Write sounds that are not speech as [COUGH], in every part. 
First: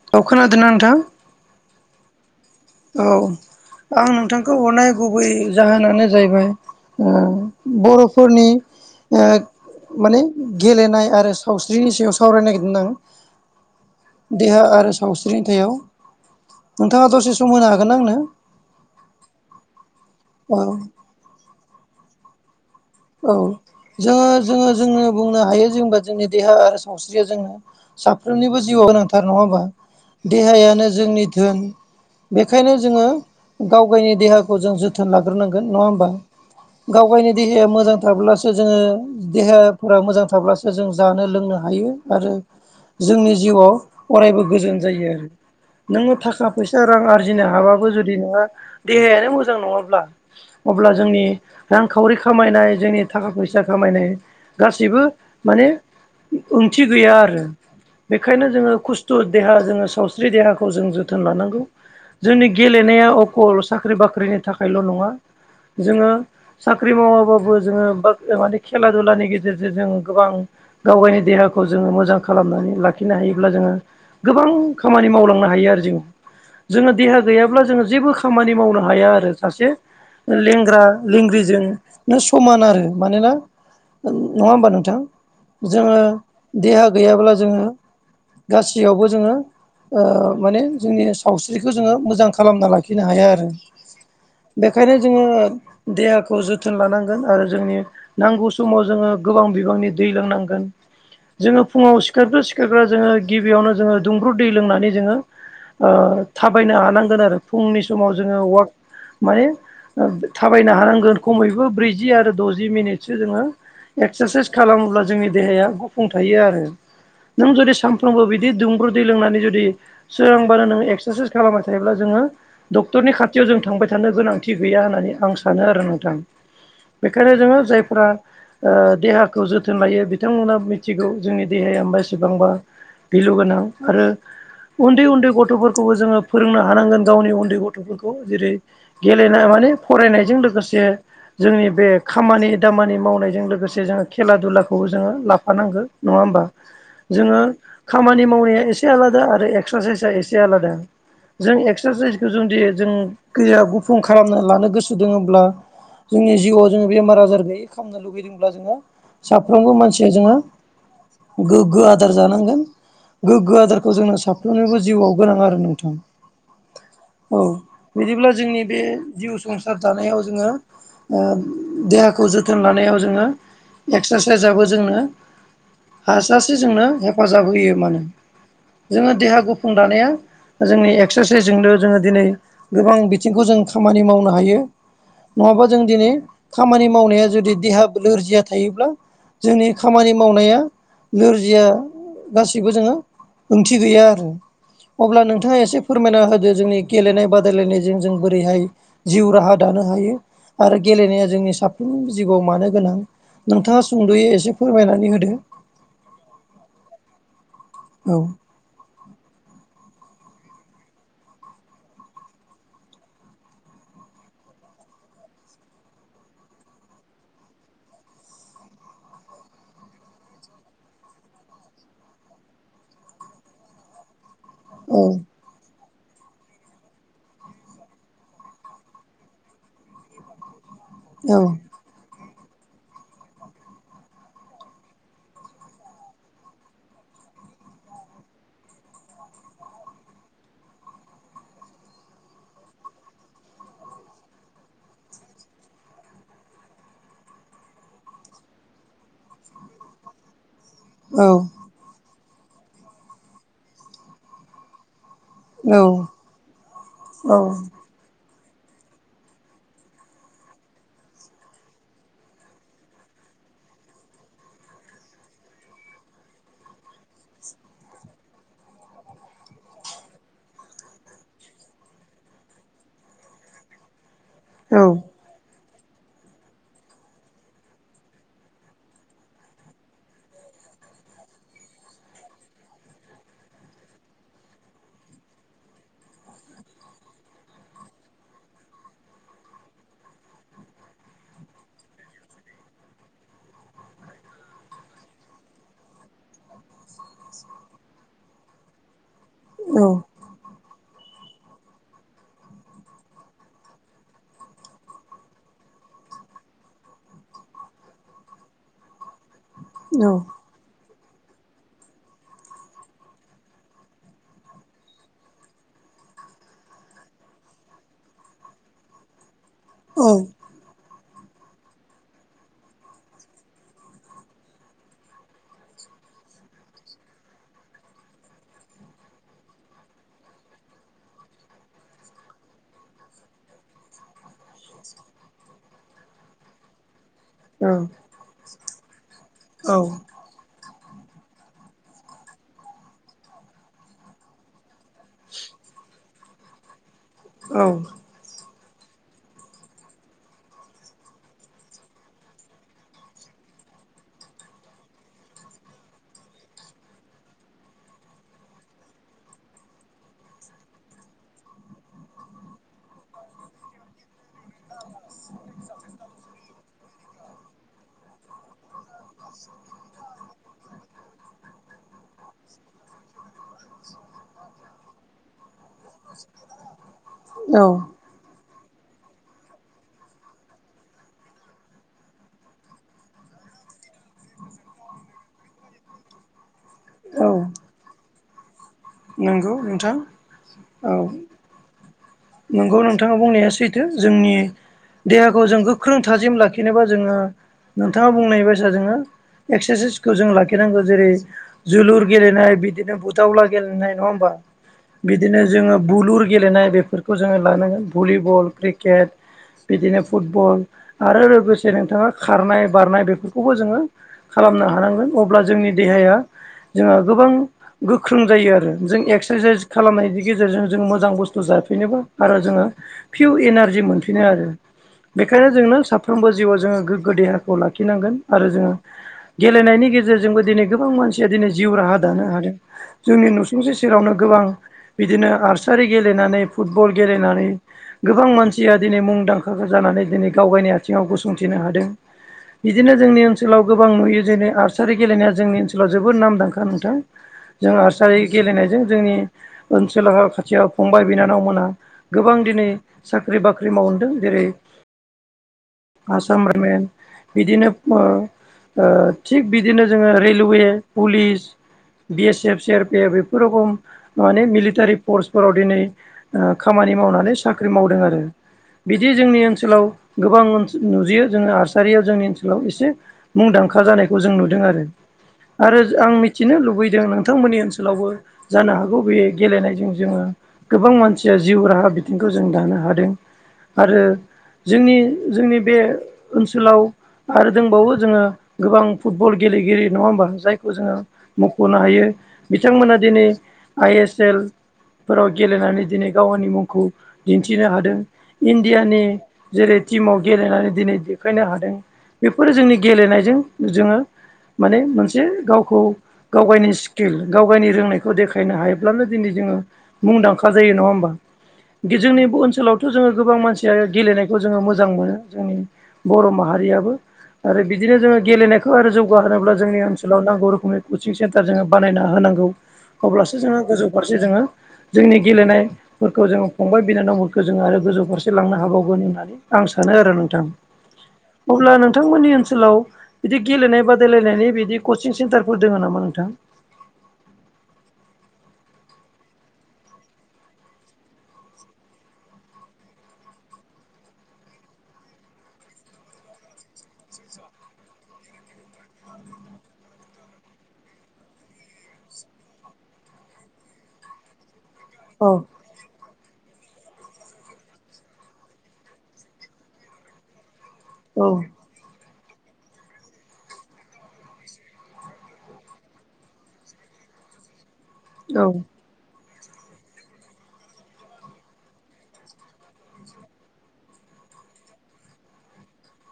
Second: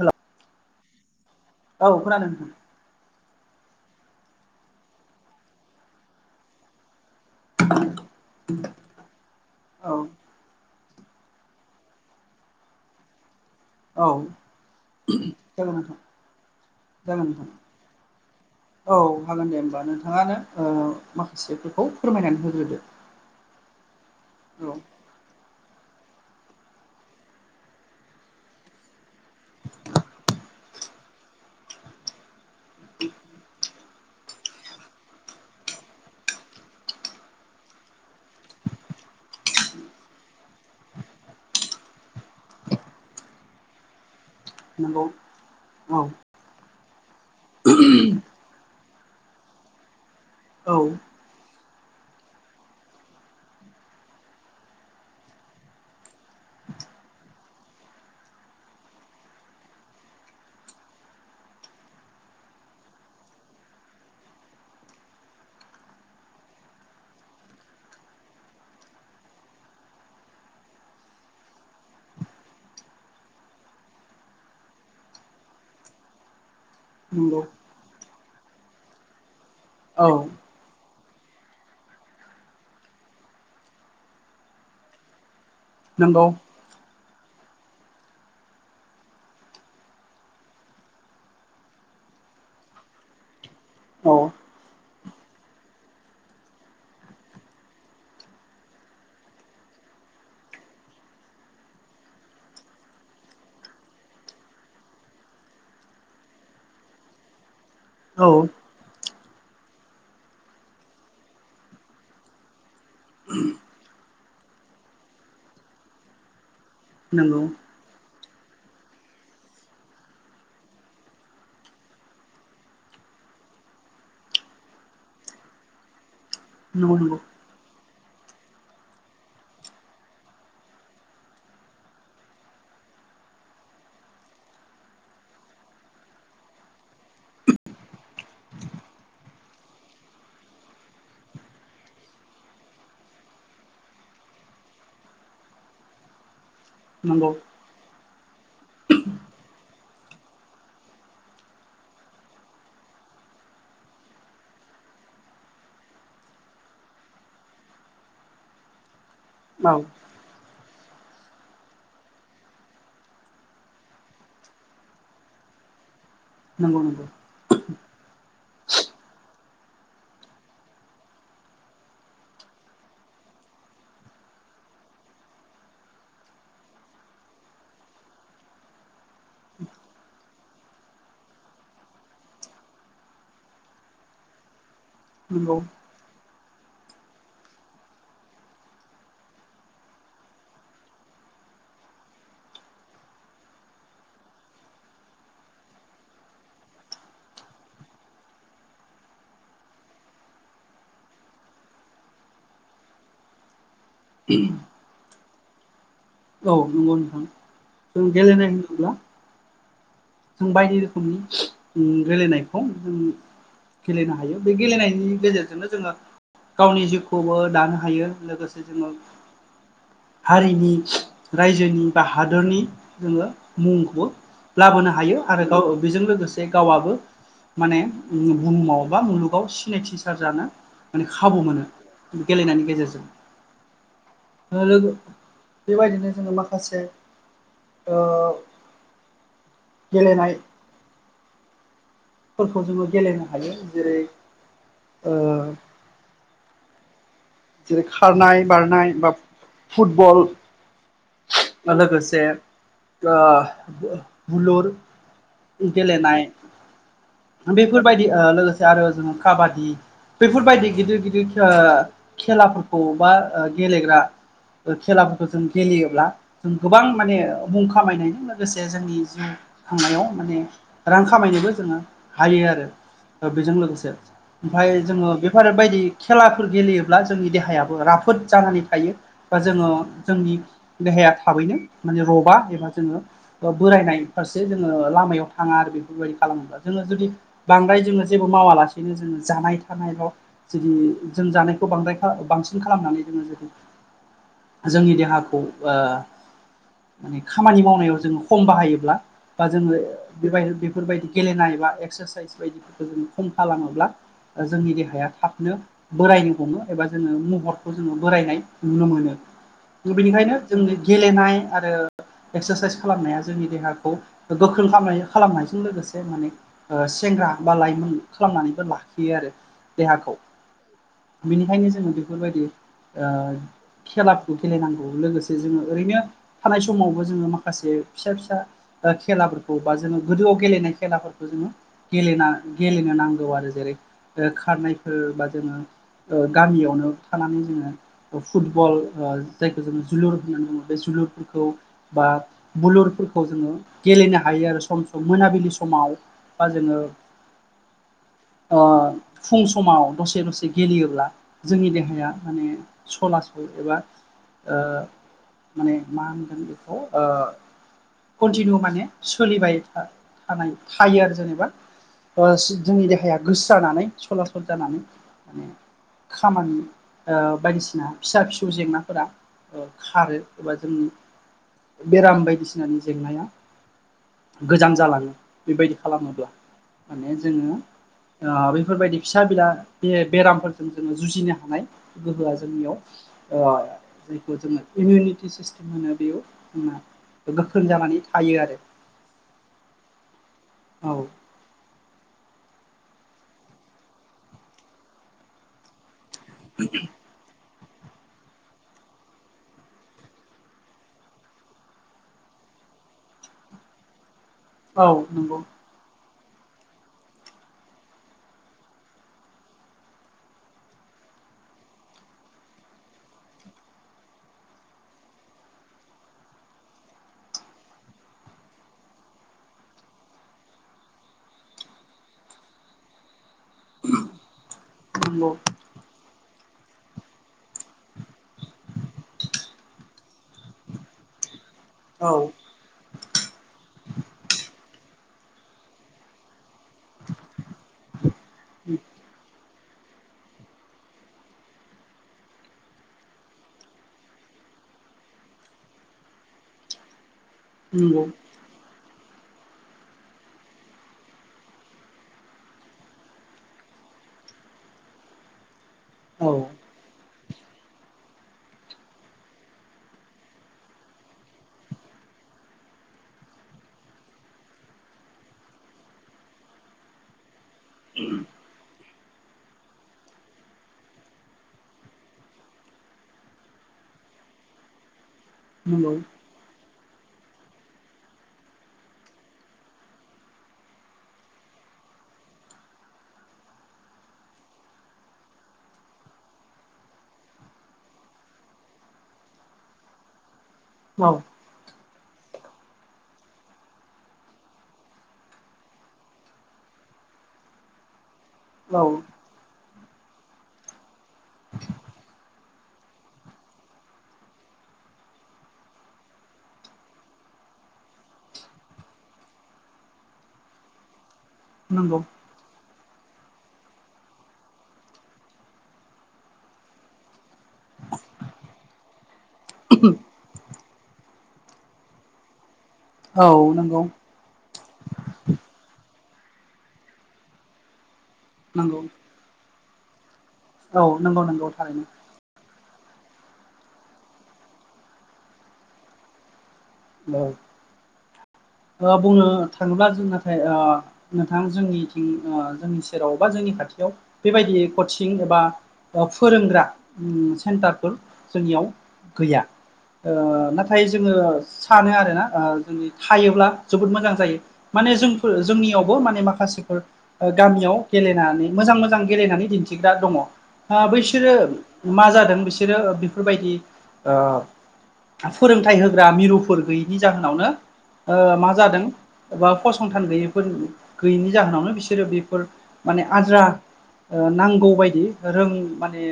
हेल' औ खोनादोंना नोंथां? औ खोनादों। औ आं नोंथांखौ हरनाय गुबै जाहोनानो जाहैबाय ओ बर'फोरनि ओ औ माने गेलेनाय आरो सावस्रिनि सायाव सावरायनो नागिरदों आं। औ देहा आरो सावस्रिनि जागोन सायाव नोंथां नोंथाङा जागोन दसे नोंथां सम होनो हागोन आंनो? औ हागोन दे। होमबा औ नोंथाङानो माखासेफोरखौ फोरमायनानै होग्रोदो। औ जोङो- औ जोङो जोंनो बुंनो हायो जेनबा जोंनि देहा आरो सावस्रिया जोंनो साफ्रोमनिबो जिउआव गोनांथार नङा होनबा देहायानो जोंनि धोन। बेखायनो जोङो गाव- गावनि देहाखौ जों जोथोन लाग्रोनांगोन नङा होमबा? गाव -गावनि देहाया [UNINTELLIGIBLE] मोजां थाब्लासो जोङो देहाफोरा मोजां थाब्लासो जों जानो लोंनो हायो आरो जोंनि जिउआव अरायबो गोजोन नंगौ जायो आरो औ नोङो थाखा फैसा रां आरजिनो हाबाबो जुदि नोंहा देहायानो मोजां नङाब्ला औ अब्ला जोंनि रांखावरि खामायनाय जोंनि थाखा फैसा खामायनाय गासिबो माने ओंथि गैया आरो। बेखायनो जोङो खस्थ देहा जोङो सावस्रि देहाखौ जों जोथोन लानांगौ। जोंनि गेलेनाया अखल साख्रि बाख्रिनि थाखायल' नङा। जोङो साख्रि मावाबाबो जोङो बा माने खेला दुलानि गेजेरजों जों गोबां गाव- गावनि देहाखौ जोङो मोजां खालामनानै लाखिनो हायोब्ला जोङो गोबां खामानि मावलांनो हायो आरो जों। जोङो देहा नंगौ गैयाब्ला जोङो जेबो खामानि मावनो हाया आरो सासे औ। लेंग्रा -लेंग्रिजों समान आरो मानोना नङा होमबा नोंथां? जोङो नंगौ देहा गैयाब्ला जोङो गासैयावबो जोङो माने जोंनि सावस्रिखौ जोङो मोजां खालामना लाखिनो हाया आरो। औ। बेखायनो जोङो देहाखौ जोथोन लानांगौ। आरो जोंनि नांगौ समाव जोङो गोबां बिबांनि दै लोंनांगोन। जोङो फुङाव सिखारग्रो सिखारग्रा जोङो गिबियावनो जोङो दुंब्रु दै लोंनानै जोङो थाबायनो हानांगोन आरो फुंनि समाव औ जोङो वाक माने थाबायनो हानांगोन खमैबो ब्रै -जि आरो द'जि मिनिटसो जोङो एक्सारसाइस खालामोब्ला जोंनि देहाया गुफुं थायो आरो। नंगौ नों जुदि सानफ्रोमबो बिदि दुंब्रु दै लोंनानै जुदि सोरांबानो नोङो एक्सारसाइस खालामबाय थायोब्ला जोङो डक्टरनि खाथियाव जों थांबाय थानो गोनांथि गैया होननानै आं सानो आरो नोंथां। नंगौ बेनिखायनो जोङो जाय [UNINTELLIGIBLE] आ देहाखौ जोथोन लायो बिथांमोना मिथिगौ जोंनि देहाया बेसेबांबा भेलु गोनां आरो उन्दै- उन्दै गथ'फोरखौबो जोङो फोरोंनो हानांगोन। गावनि उन्दै गथ'फोरखौ जेरै गेलेनो माने फरायनायजों लोगोसे जोंनि बे खामानि दामानि मावनायजों लोगोसे जोङो खेला दुलाखौबो जोङो लाफानांगौ नङा होमबा? नंगौ जोङो खामानि मावनाया एसे आलादा आरो एक्सारसाइसआ एसे आलादा। जों एक्सारसाइसखौ जुदि जोंनिया गुफुं खालामना लानो गोसो दोङोब्ला जोंनि जिउआव जोङो बेमार आजार गैयै खालामनो लुगैदोंब्ला जोङो नंगौ औ साफ्रोमबो मानसि जे जोङो गोग्गो आदार जानांगोन। गोग्गो आदारखौ जोंनो साफ्रोमनिबो जिउआव गोनां आरो नोंथां। नंगौ नंगौ। औ बिदिब्ला जोंनि बे जिउ संसार दानायाव आ जोङो देहाखौ जोथोन लानायाव जोङो एक्सारसाइसआबो जोंनो हासासे जोंनो हेफाजाब होयोब्लानो जोङो देहा गुफुं दानाया जोंनि एक्सारसाइसजोंनो' जोङो दिनै गोबां बिथिंखौ जों खामानि मावनो हायो। नंगौ नङाबा जों दिनै खामानि मावनाया जुदि देहा लोरजिया थायोब्ला जोंनि खामानि मावनाया नोरजिया गासिबो जोङो ओंथि गैया आरो। अब्ला नोंथाङा एसे फोरमायना होदो। जोंनि गेलेनाय बादायलायनायजों जों बोरैहाय जिउ राहा दानो हायो आरो गेलेनाया जोंनि साफ्रोमबो जिउआव मानो गोनां नोंथाङा सुंद'यै एसे फोरमायनानै होदो। औ नंगौ नोंथां। जों औ गेलेनाय होनोब्ला जों बायदि रोखोमनि गेलेनायखौ उम गेलेनो हायो। बे गेलेनायनि गेजेरजोंनो जोङो गावनि जिउखौबो दानो हायो। लोगोसे जोङो हारिनि रायजोनि बा हादरनि जोङो मुंखौबो लाबोनो औ हायो आरो गाव बेजों लोगोसे गावआबो माने बुहुमाव बा मुलुगाव सिनायथि सार जानो माने खाबु मोनो। गेलेनायनि गेजेरजों लोगो बे बायदिनो जोङो माखासे ओ गेलेनाय फोरखौ जोङो गेलेनो हायो। जेरै- जेरै- खारनाय बारनाय बा फुटबल औ। लोगोसे आ बुलुर गेलेनाय औ बेफोरबायदि आ लोगोसे आरो जों काबादि बेफोरबायदि गिदिर गिदिर आ खेलाफोरखौ बा गेलेग्रा खेलाफोरखौ जों गेलेयोब्ला जों गोबां माने खामायनायजों लोगोसे जोंनि जिउ थांनायाव माने रां खामायनोबो जोङो हायो आरो। बेजों लोगोसे ओमफ्राय औ जोङो नंगौ बेफोरारि बायदि खेलाफोर गेलेयोब्ला जोंनि देहायाबो राफोद जानानै थायो। बा जोङो जोंनि देहाया थाबैनो माने रबा एबा जोङो बोरायनाय फारसे जोङो लामायाव थाङा आरो बेफोरबायदि खालामोब्ला जोङो जुदि बांद्राय जोङो जेबो मावालासेनो जोङो जानाय थानायल' जुदि जों जानायखौ बांद्राय बांसिन खालामनानै जोङो। जेरै- जोंनि देहाखौ माने खामानि मावनायाव जोङो खम बाहायोब्ला बा जोङो बेबाय बेफोरबायदि गेलेनाय बा एक्सारसाइस बायदिफोरखौ जोङो खम खालामोब्ला जोंनि देहाया थाबनो बोरायनो हमो एबा जोङो महरखौ जोङो बोरायनाय नुनो मोनो। बेनिखायनो जोंनि गेलेनाय आरो एक्सारसाइस खालामनाया जोंनि देहाखौ गोख्रों खालाम खालामनायजों लोगोसे माने सेंग्रा बा लाइमोन खालामनानैबो लाखियो आरो देहाखौ बिनिखायनो जोङो बेफोरबायदि ओ खेलाफोरखौ गेलेनांगौ। लोगोसे जोङो ओरैनो थानाय समावबो जोङो माखासे फिसा फिसा खेलाफोरखौ बा जोङो गोदोआव गेलेनाय खेलाफोरखौ जोङो गेले गेलेनो नांगौ आरो जेरै खारनायफोर बा जोङो गामियावनो थानानै जोङो फुटबल जायखौ जोङो जोलुर बे जोलुरफोरखौ बा बुलुरफोरखौ जोङो गेलेनो हायो आरो सम सम मोनाबिलि समाव। बा जोङो औ। अ फुं समाव दसे दसे गेलेयोब्ला जोंनि देहाया माने सलासल एबा ओ माने मा होनगोन बेखौ ओ कन्टिनिउ माने सोलिबाय था-थानाय। थायो आरो जेनेबा जोंनि ओ देहाया गोस्रानानै सलासल जानानै माने खामानि ओ बायदिसिना फिसा फिसौ जेंना। फोरा ओ खारो एबा जोंनि बेराम बायदिसिनानि जेंनाया गोजान जालाङो बेबायदि खालामोब्ला माने जोङो ओ बेफोरबायदि फिसा बिला बे बेरामफोरजों जोङो जुजिनो हानाय गोहोआ जोंनियाव ओ जायखौ जोङो इमिउनिटि सिस्टेम होनो बेयो गोख्रों जानानै थायो आरो। नोंगौ नोंथां। औ। नंगौ नोंथाङा बुंनाया सैथो जोंनि देहाखौ जों गोख्रों थाजिम ला खिनोबा जोङो नोंथाङा बुंनाय बायसा जोङो एक्सारसाइसखौ जों लाखिनांगौ जेरै जोलुर गेलेनाय बिदिनो बुथावला गेलेनाय नङा होनबा औ बिदिनो नंगौ जोङो बुलुर गेलेनाय बे फोरखौ जोङो लानांगोन भलिबल, क्रिकेट बिदिनो फुटबल आरो लोगोसे नोंथाङा खारनाय बारनाय बेफोरखौबो जोङो खालामनो हानांगोन अब्ला जोंनि देहाया जोंहा गोबां गो ख्रों जायो आरो जों एक्सारसाइस खालामनायनि गेजेरजों जों मोजां बुस्थु जाफैनोब आरो जोङो पियर एनारजि मोनफिनो आरो। नंगौ बेखायनो जोंनो सा फ्रोमबो जिउआव जोङो गोगो देहाखौ लाखिनांगोन आरो जोङो गेलेनायनि गेजेरजोंबो दिनै गोबां मानसिया दिनै जिउ राहा दानो औ हादों। जोंनि नुसुंसे सेरावनो गोबां बिदिनो आर्सारि गेलेनानै फुटबल गेलेनानै गोबां मानसिया दिनै मुंदांखा जानानै दिनै गावगायनि आयथिङाव गसंथिनो हादों। बिदिनो जोंनि ओनसोलाव गोबां नुयो जेरै आर्सारि गेलेनाया जोंनि ओनसोलाव जोबोद नामदांखा नोंथां। जों आरसारि गेलेनायजों जोंनि ओनसोल खाथियाव फंबाय बिनानाव मोनहा गोबां दिनै साख्रि बाख्रि मावहैदों जेरै आसाम [UNINTELLIGIBLE] बिदिनो ओ ओ थिग बिदिनो जोङो railway police B S F C R P F बेफोरावबो माने मिलिटारि फर्सफोराव दिनै ओ खामानि मावनानै साख्रि मावदों आरो। बिदि जोंनि ओनसोलाव गोबां नुजियो जोङो आर्सारिया जोंनि ओनसोलाव एसे मुंदांखा जानायखौ जों नुदों आरो आरो नंगौ आं मिथिनो लुबैदों नों थां मोननि ओनसोलावबो जानो हागौ बे गेलेनायजों जोङो गोबां मानसिया जिउ राहा बिथिंखौ जों दानो हादों आरो जोंनि जोंनि बे ओनसोलाव आरो दोंबावो जोङो गोबां फुटबल गेलेगिरि नङा होमबा जाय खौ जोङो औ मख'नो हायो बिथांमोना दिनै आइ एस एल फोराव गेलेनानै दिनै गावनि मुंखौ दिन्थिनो हादों नंगौ औ इण्डियानि जेरै टिमाव गेलेनानै दिनै देखायनो हादों बेफोरो जोंनि गेलेनायजों जोङो माने मोनसे गावखौ गावगायनि किल गावगायनि रोंनायखौ देखायनो हायोब्लानो दिनै जोङो मुंदांखा जायो नङा होमबा? दि नंगौ जोंनि ब ओनसोलाव थ' जोङो गोबां मानसियानो गेलेनायखौ जोङो मोजां मोनो जोंनि बर' माहारियाबो। आरो बिदिनो जोङो गेलेनाय खो आरो जौगाहोनोब्ला जोंनि ओनसोलाव नांगौ रोखोमनि कचिं सेन्टार जोङो बानायना होनांगौ। औ अब्लासो नंगौ गोजौ फारसे जोङो जोंनि गेलेनायफोरखौ जोङो फंबाय बिनानावफोरखौ जोङो आरो गोजौ फारसे सोलांनो नंगौ हाबावगोन होननानै आं सानो आरो नोंथां औ नंगौ नंगौ अब्ला थारैनो नोंथांमोननि ओनसोलाव बिदि गेलेनाय बादायलायनायनि बिदि कचिं सेन्टारफोर दङ नामा नोंथां? औ बुंनो थाङोब्ला जों नाथाय ओ नोंथां जोंनिथिं ओ जोंनि सेराव बा जोंनि खाथियाव बेबायदि कचिं एबा फोरोंग्रा सेन्टारफोर जोंनियाव गैया। ओ नाथाय जोङो सानो आरोना जोंनि थायोब्ला जोबोद मोजां जायो। माने औ जोंफोर जोंनियावबो माने माखासे गामियाव गेलेनानै मोजां मोजां गेलेनानै दिन्थिग्रा दङ। आ औ बैसोरो मा जादों बिसोरो बेफोरबायदि ओ फोरोंथाइ होग्रा मिरु गुुर गैयैनि जाहोनावनो ओ औ मा जादों। बा फसंथान गैयैफोर गैयिनि जाहोनावनो बिसोरो बेफोर माने आद्रा नांगौ बदि रों माने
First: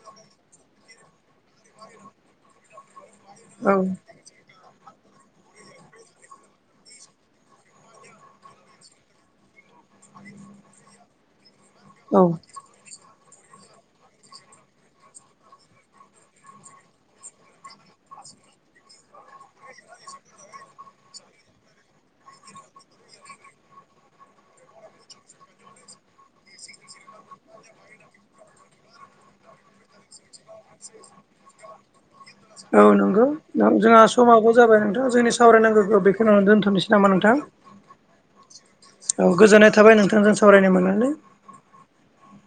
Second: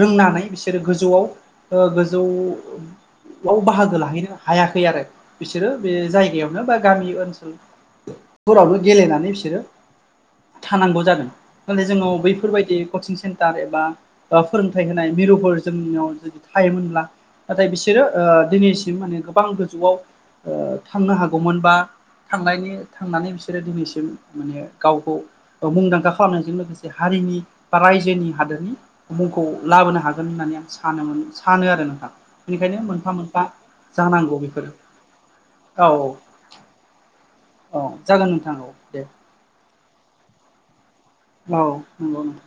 रोंनानै बिसोरो गोजौआव गोजौआव औ बाहागो ला थाहैनो हायाखै आरो बिसोरो बे जायगायावनो बा गामि ओनसोल फोरावनो गेलेनानै बिसोरो थानांगौ जादों। नाथाय जोंनाव औ बैफोरबायदि कचिं सेन्टा एबा ओ फोरोंथाय होनाय मिरुफोर जोंनियाव थायोमोनब्ला नाथाय बिसोरो ओ दिनैसिम माने गोबां गोजौआव थांनो हागौमोन बा थांनायनि थांनानै बिसोरो दिनैसिम माने गावखौ मुंदांखा खालामनायजों लोगोसे हारिनि बा रायजोनि हादोरनि मुंखौ लाबोनो हागोन होननानै आं सानोम सानो आरो नोंथां। बेनिखायनो औ मोनफा नांगौ। मोनफा जोंहा जानांगौ समाब बेफोरो जाबाय नोंथां जोंनि औ सावरायनांगौखौ बेखौनानै दोनथ'नोसै नामा नोंथां? औ जागोन नोंथां औ दे। गोजोन्नाय थाबाय नोंथांजों सावरायनो मोननानै। औ नंगौ नोंथां।